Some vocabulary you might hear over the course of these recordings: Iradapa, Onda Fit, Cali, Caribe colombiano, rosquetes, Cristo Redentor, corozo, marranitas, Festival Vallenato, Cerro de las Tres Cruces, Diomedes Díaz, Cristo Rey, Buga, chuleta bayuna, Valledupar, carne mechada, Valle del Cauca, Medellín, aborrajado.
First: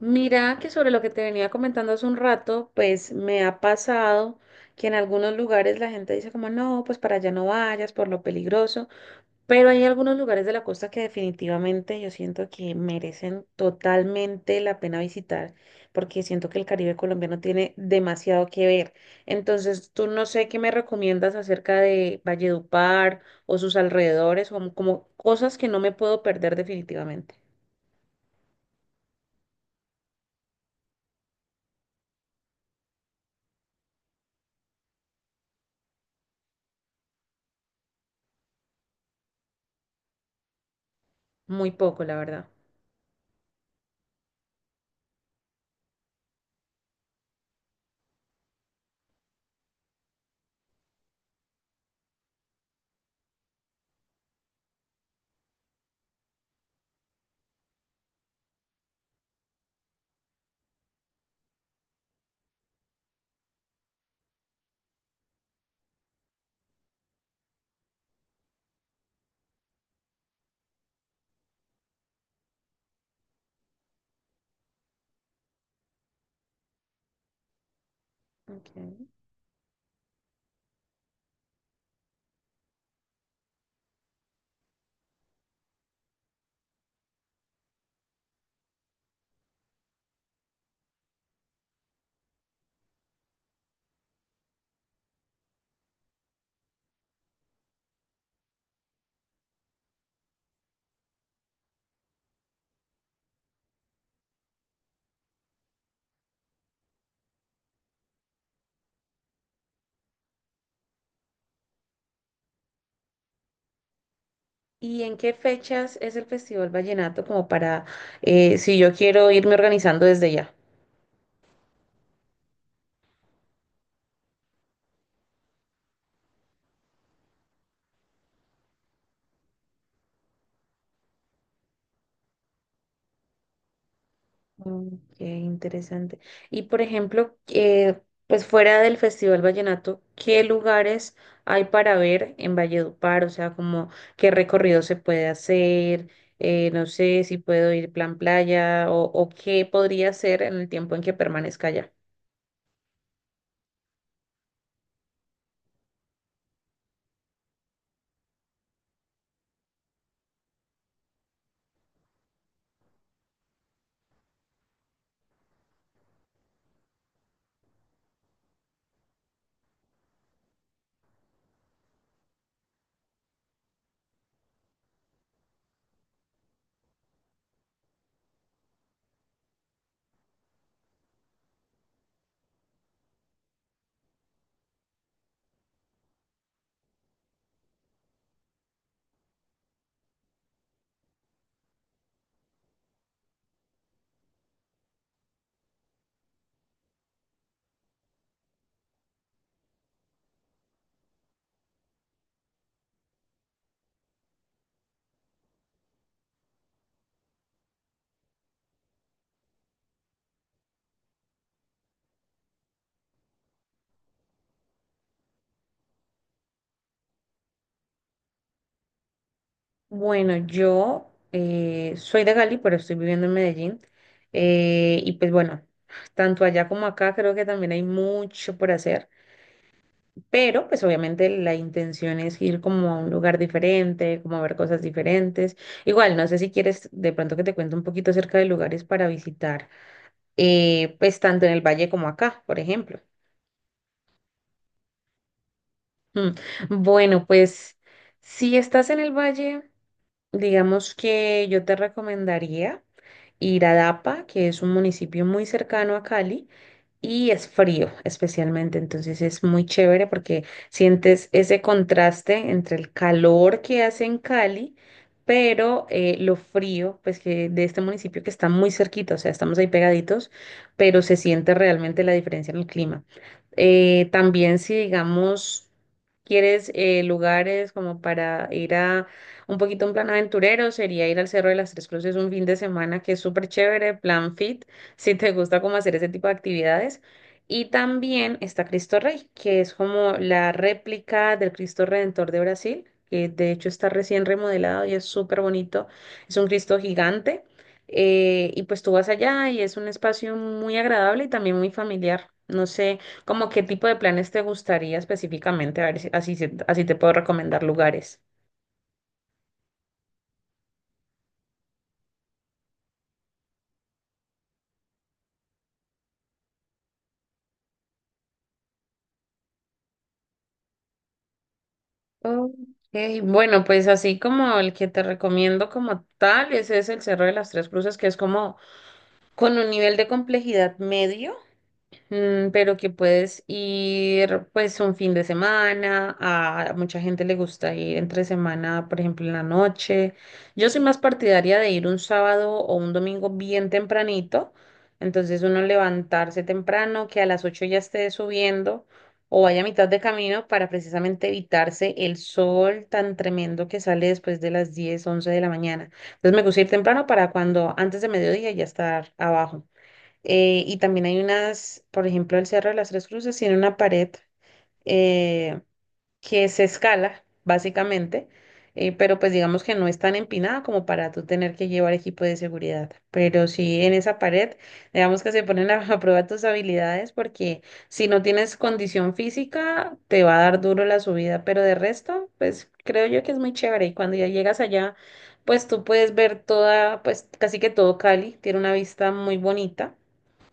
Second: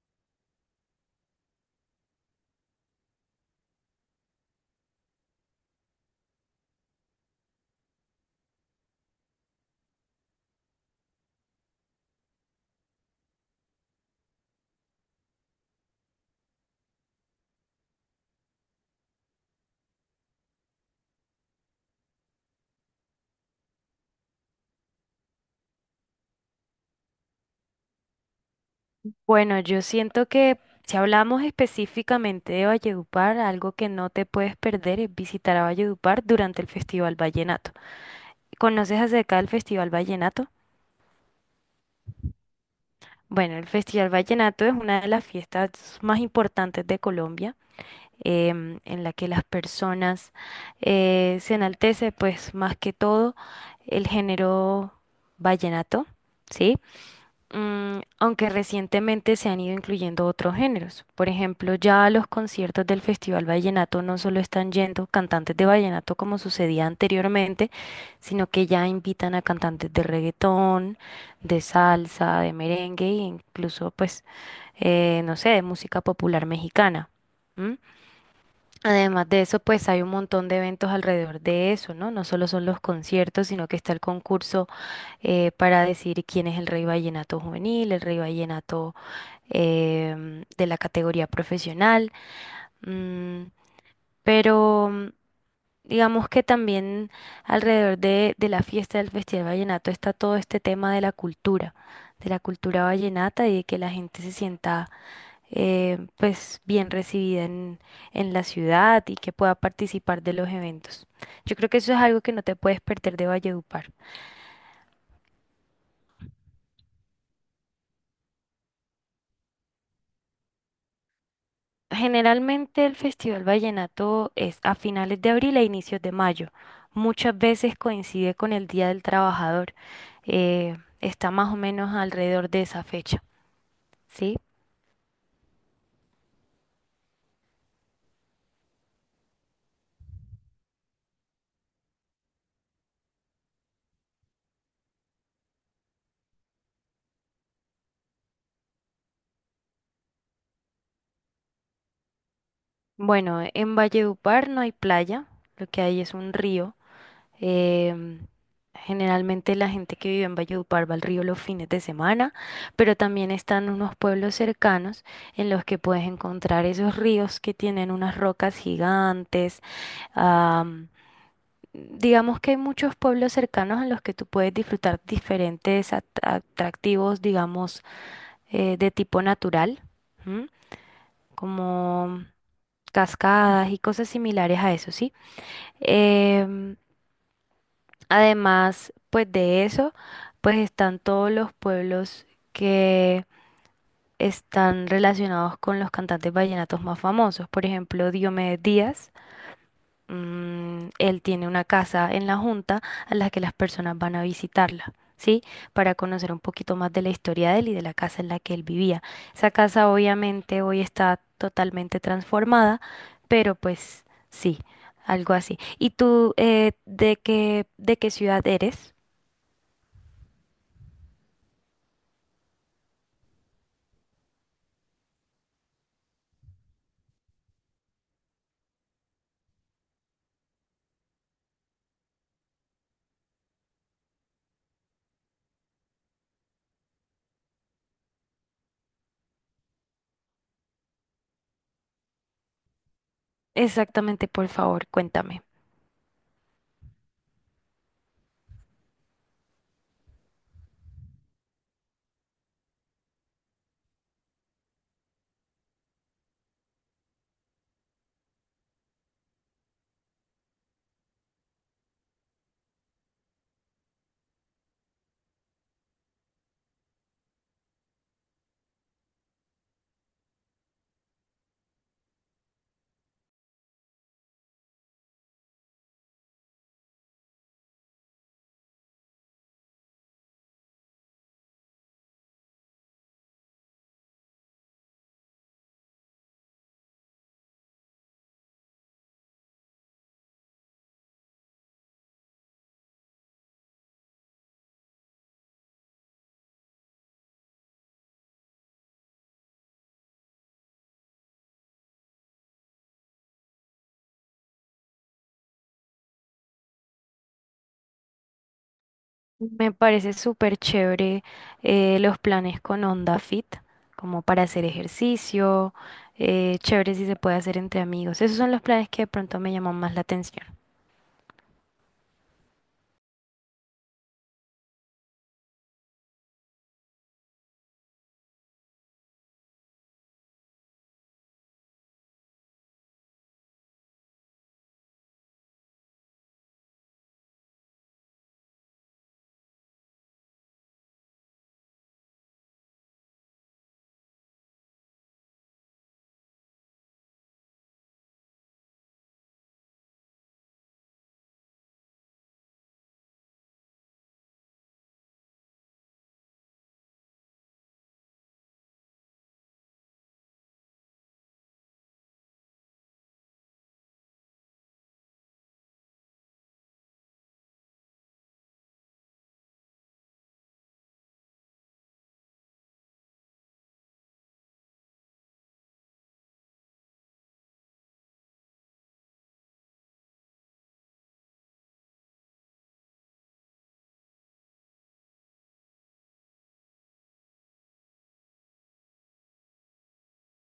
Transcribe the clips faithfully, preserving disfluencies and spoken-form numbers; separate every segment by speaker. Speaker 1: Mira que sobre lo que te venía comentando hace un rato, pues me ha pasado que en algunos lugares la gente dice como no, pues para allá no vayas por lo peligroso, pero hay algunos lugares de la costa que definitivamente yo siento que merecen totalmente la pena visitar, porque siento que el Caribe colombiano tiene demasiado que ver. Entonces, tú no sé qué me recomiendas acerca de Valledupar o sus alrededores, o como como cosas que no me puedo perder definitivamente.
Speaker 2: Bueno, yo siento que si hablamos específicamente de Valledupar, algo que no te puedes perder es visitar a Valledupar durante el Festival Vallenato. ¿Conoces acerca del Festival Vallenato?
Speaker 1: Muy poco, la verdad.
Speaker 2: Bueno, el Festival Vallenato es una de las fiestas más importantes de Colombia, em, en la que las personas eh, se enaltece, pues más que todo, el género vallenato, ¿sí? Mm, aunque recientemente se han ido incluyendo otros géneros. Por ejemplo, ya a los conciertos del Festival Vallenato no solo están yendo cantantes de vallenato como sucedía anteriormente, sino que ya invitan a cantantes de reggaetón, de salsa, de merengue e incluso, pues, eh, no sé, de música popular mexicana. ¿M?
Speaker 1: Ok.
Speaker 2: Además de eso, pues hay un montón de eventos alrededor de eso, ¿no? No solo son los conciertos, sino que está el concurso eh, para decir quién es el rey vallenato juvenil, el rey vallenato em, de la categoría profesional, mm, pero mm, digamos que también alrededor de, de la fiesta del Festival Vallenato está todo este tema de la cultura, de la cultura vallenata y de que la gente se sienta eh, pues bien recibida en, en la ciudad y que pueda participar de los eventos. Yo creo que eso es algo que no te puedes perder de Valledupar.
Speaker 1: ¿Y en qué fechas es el Festival Vallenato como para, eh, si yo quiero irme organizando desde ya?
Speaker 2: Generalmente el Festival Vallenato es a finales de abril e inicios de mayo. Muchas veces coincide con el Día del Trabajador. Eh, está más o menos alrededor de esa fecha, ¿sí?
Speaker 1: Mm, qué interesante. Y por ejemplo, eh, pues fuera del Festival Vallenato, ¿qué lugares hay para ver en Valledupar? O sea, ¿como qué recorrido se puede hacer? Eh, no sé si puedo ir plan playa o, o qué podría hacer en el tiempo en que permanezca allá.
Speaker 2: Bueno, en Valledupar no hay playa, lo que hay es un río. em, Generalmente la gente que vive en Valledupar va al río los fines de semana, pero también están unos pueblos cercanos en los que puedes encontrar esos ríos que tienen unas rocas gigantes. Digamos que hay muchos pueblos cercanos en los que tú puedes disfrutar diferentes at- atractivos, digamos, eh, de tipo natural, ¿m? Como cascadas y cosas similares a eso, ¿sí? Em, Además, pues de eso, pues están todos los pueblos que están relacionados con los cantantes vallenatos más famosos, por ejemplo, Diomedes Díaz. Mm, él tiene una casa en la Junta a la que las personas van a visitarla, ¿sí? Para conocer un poquito más de la historia de él y de la casa en la que él vivía. Esa casa obviamente hoy está totalmente transformada, pero pues sí, algo así. ¿Y tú eh, de qué, de qué ciudad eres?
Speaker 1: Bueno, yo eh, soy de Cali, pero estoy viviendo en Medellín. Eh, y pues bueno, tanto allá como acá creo que también hay mucho por hacer, pero pues obviamente la intención es ir como a un lugar diferente, como a ver cosas diferentes. Igual, no sé si quieres de pronto que te cuente un poquito acerca de lugares para visitar, eh, pues tanto en el valle como acá, por ejemplo.
Speaker 2: Exactamente, por favor, cuéntame.
Speaker 1: Mm, Bueno, pues si estás en el valle, digamos que yo te recomendaría Iradapa, que es un municipio muy cercano a Cali, y es frío especialmente, entonces es muy chévere porque sientes ese contraste entre el calor que hace en Cali, pero eh, lo frío, pues, que de este municipio que está muy cerquita, o sea, estamos ahí pegaditos, pero se siente realmente la diferencia en el clima. Eh, también, si digamos, ¿quieres eh, lugares como para ir a un poquito un plan aventurero? Sería ir al Cerro de las Tres Cruces un fin de semana, que es súper chévere, plan fit, si te gusta como hacer ese tipo de actividades. Y también está Cristo Rey, que es como la réplica del Cristo Redentor de Brasil, que de hecho está recién remodelado y es súper bonito. Es un Cristo gigante. Eh, y pues tú vas allá y es un espacio muy agradable y también muy familiar. No sé, como qué tipo de planes te gustaría específicamente, a ver si así, se- así te puedo recomendar lugares.
Speaker 2: Me parece súper chévere eh, los planes con Onda Fit, como para hacer ejercicio, eh, chévere si se puede hacer entre amigos. Esos son los planes que de pronto me llaman más la atención.
Speaker 1: Ok. Bueno, pues así como el que te recomiendo como tal, ese es el Cerro de las Tres Cruces, que es como con un nivel de complejidad medio. Mm, pero que puedes ir pues un fin de semana, a mucha gente le gusta ir entre semana, por ejemplo, en la noche. Yo soy más partidaria de ir un sábado o un domingo bien tempranito, entonces uno levantarse temprano, que a las ocho ya esté subiendo o vaya a mitad de camino para precisamente evitarse el sol tan tremendo que sale después de las diez once de la mañana. Entonces me gusta ir temprano para cuando antes de mediodía ya estar abajo. Eh, y también hay unas, por ejemplo, el Cerro de las Tres Cruces tiene una pared eh, que se escala, básicamente, eh, pero pues digamos que no es tan empinada como para tú tener que llevar equipo de seguridad. Pero sí, en esa pared, digamos que se ponen a, a prueba tus habilidades, porque si no tienes condición física, te va a dar duro la subida, pero de resto, pues creo yo que es muy chévere y cuando ya llegas allá, pues tú puedes ver toda, pues casi que todo Cali, tiene una vista muy bonita.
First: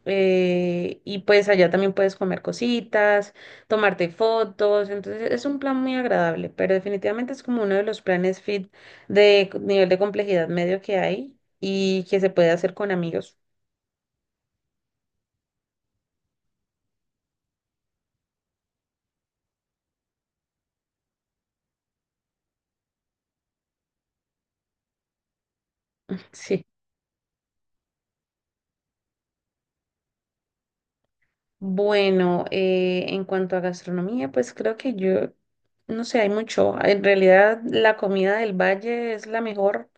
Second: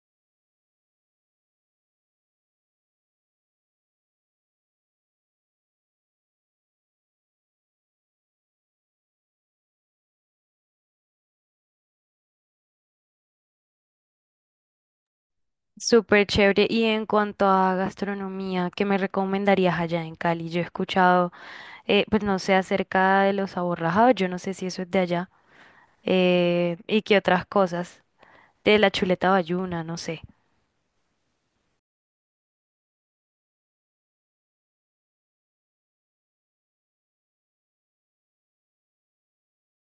Speaker 1: eh, Y pues allá también puedes comer cositas, tomarte fotos, entonces es un plan muy agradable, pero definitivamente es como uno de los planes fit de c- nivel de complejidad medio que hay y que se puede hacer con amigos.
Speaker 2: Súper chévere. Y en cuanto a gastronomía, ¿qué me recomendarías allá en Cali? Yo he escuchado, eh, pues no sé, acerca de los aborrajados, yo no sé si eso es de allá,
Speaker 1: Sí.
Speaker 2: eh, y qué otras cosas, de la chuleta bayuna, no sé.
Speaker 1: Bueno, eh, en cuanto a gastronomía, pues creo que yo, no sé, hay mucho. En realidad la comida del valle es la mejor,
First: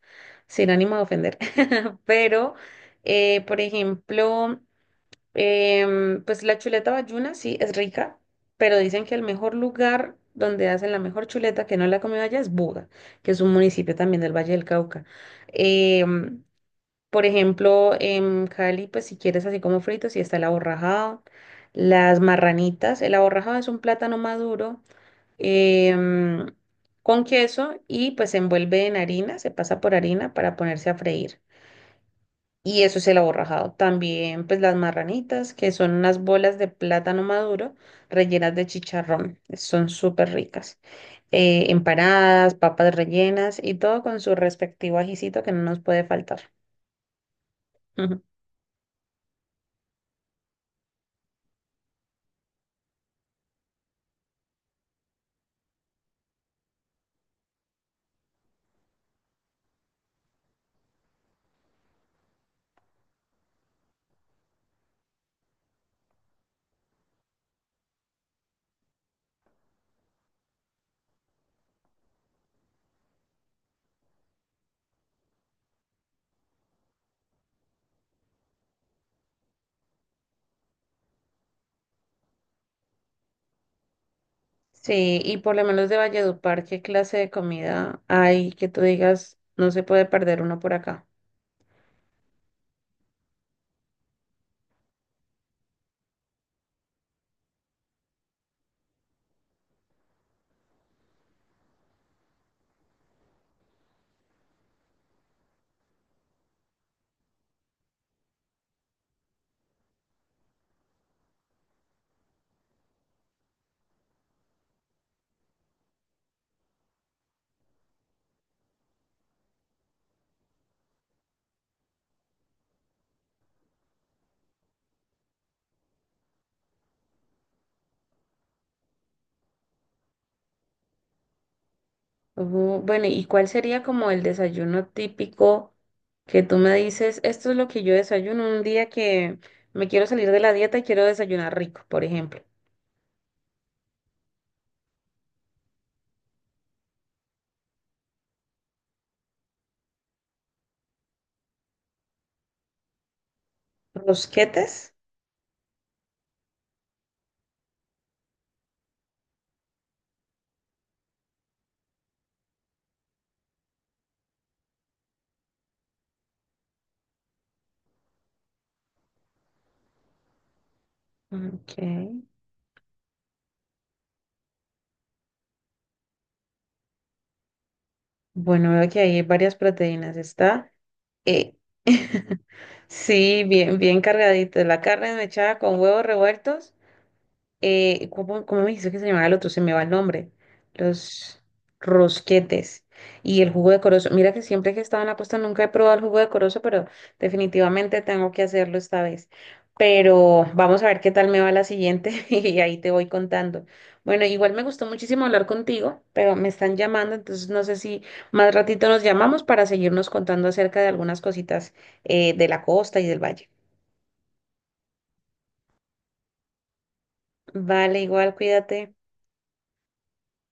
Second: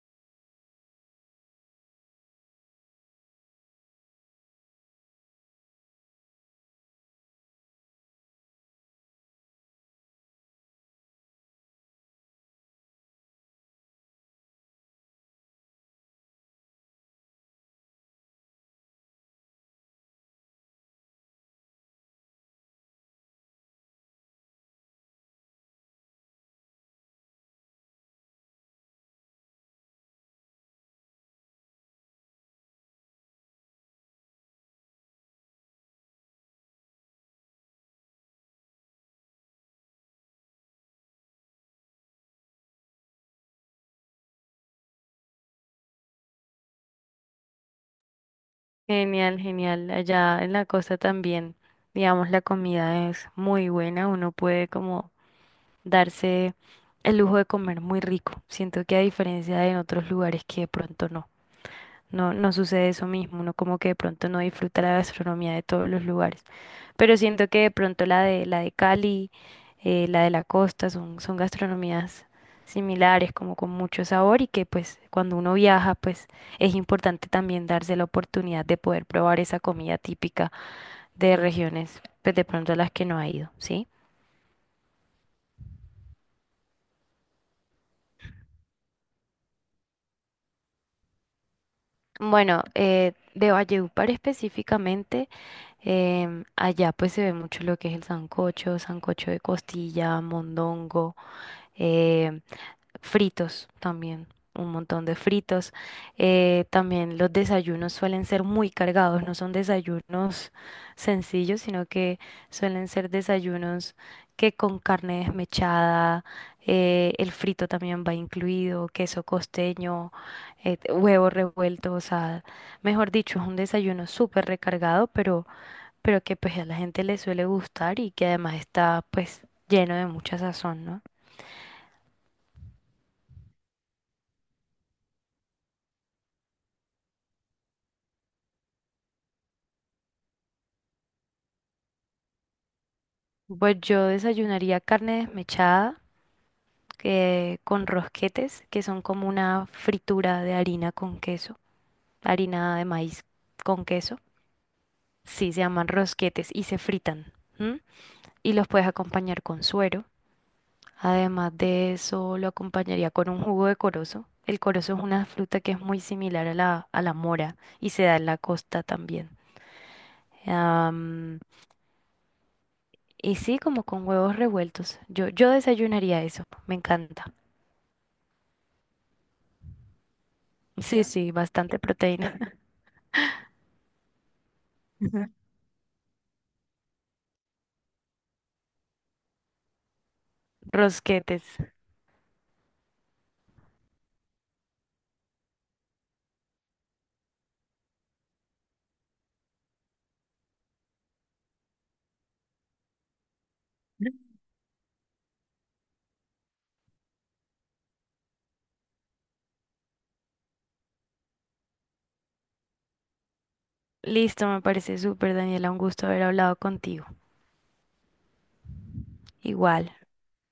Speaker 1: sin ánimo de ofender, pero, eh, por ejemplo, Em, pues la chuleta bayuna sí es rica, pero dicen que el mejor lugar donde hacen la mejor chuleta, que no la he comido allá, es Buga, que es un municipio también del Valle del Cauca. Em, por ejemplo, en Cali, pues si quieres así como fritos, sí está el aborrajado, las marranitas. El aborrajado es un plátano maduro em, con queso y pues se envuelve en harina, se pasa por harina para ponerse a freír y eso es el aborrajado. También pues las marranitas, que son unas bolas de plátano maduro rellenas de chicharrón. Son súper ricas. Eh, empanadas, papas rellenas y todo con su respectivo ajicito que no nos puede faltar. Ujú.
Speaker 2: Genial, genial. Allá en la costa también, digamos, la comida es muy buena. Uno puede como darse el lujo de comer muy rico. Siento que a diferencia de en otros lugares que de pronto no. No, no sucede eso mismo, uno como que de pronto no disfruta la gastronomía de todos los lugares. Pero siento que de pronto la de la de Cali, eh, la de la costa son, son gastronomías similares, como con mucho sabor y que pues cuando uno viaja pues es importante también darse la oportunidad de poder probar esa comida típica de regiones pues de pronto a las que no ha ido, ¿sí?
Speaker 1: Sí, y por lo menos de Valledupar, ¿qué clase de comida hay que tú digas no se puede perder uno por acá?
Speaker 2: Bueno, eh, de Valledupar específicamente. Em, allá pues se ve mucho lo que es el sancocho, sancocho de costilla, mondongo, eh, fritos también, un montón de fritos. Eh, también los desayunos suelen ser muy cargados, no son desayunos sencillos, sino que suelen ser desayunos que con carne desmechada, eh, el frito también va incluido, queso costeño, eh, huevo revuelto, o sea, mejor dicho, es un desayuno súper recargado, pero pero que pues a la gente le suele gustar y que además está pues lleno de mucha sazón, ¿no?
Speaker 1: Ujú. Bueno, ¿y cuál sería como el desayuno típico que tú me dices? Esto es lo que yo desayuno un día que me quiero salir de la dieta y quiero desayunar rico, por ejemplo.
Speaker 2: Pues yo desayunaría carne desmechada que- con rosquetes, que son como una fritura de harina con queso, harina de maíz con queso.
Speaker 1: ¿Rosquetes?
Speaker 2: Sí, se llaman rosquetes y se fritan. ¿M? Y los puedes acompañar con suero. Además de eso, lo acompañaría con un jugo de corozo. El corozo es una fruta que es muy similar a la, a la mora y se da en la costa también.
Speaker 1: Ok.
Speaker 2: Y sí, como con huevos revueltos. Yo, yo desayunaría eso. Me encanta.
Speaker 1: Bueno, veo que ahí hay varias proteínas. Está.
Speaker 2: Sí, sí,
Speaker 1: eh,
Speaker 2: bastante proteína.
Speaker 1: Sí, bien, bien cargadito. La carne mechada con huevos revueltos. eh, ¿cómo, cómo me dijiste que se llamaba el otro? Se me va el nombre. Los
Speaker 2: Rosquetes.
Speaker 1: rosquetes y el jugo de corozo. Mira que siempre que he estado en la costa nunca he probado el jugo de corozo, pero definitivamente tengo que hacerlo esta vez. Pero vamos a ver qué tal me va la siguiente y ahí te voy contando. Bueno, igual me gustó muchísimo hablar contigo, pero me están llamando, entonces no sé si más ratito nos llamamos para seguirnos contando acerca de algunas cositas eh, de la costa y del valle.
Speaker 2: Listo, me parece súper, Daniela. Un gusto haber hablado contigo.
Speaker 1: Vale, igual, cuídate.
Speaker 2: Igual.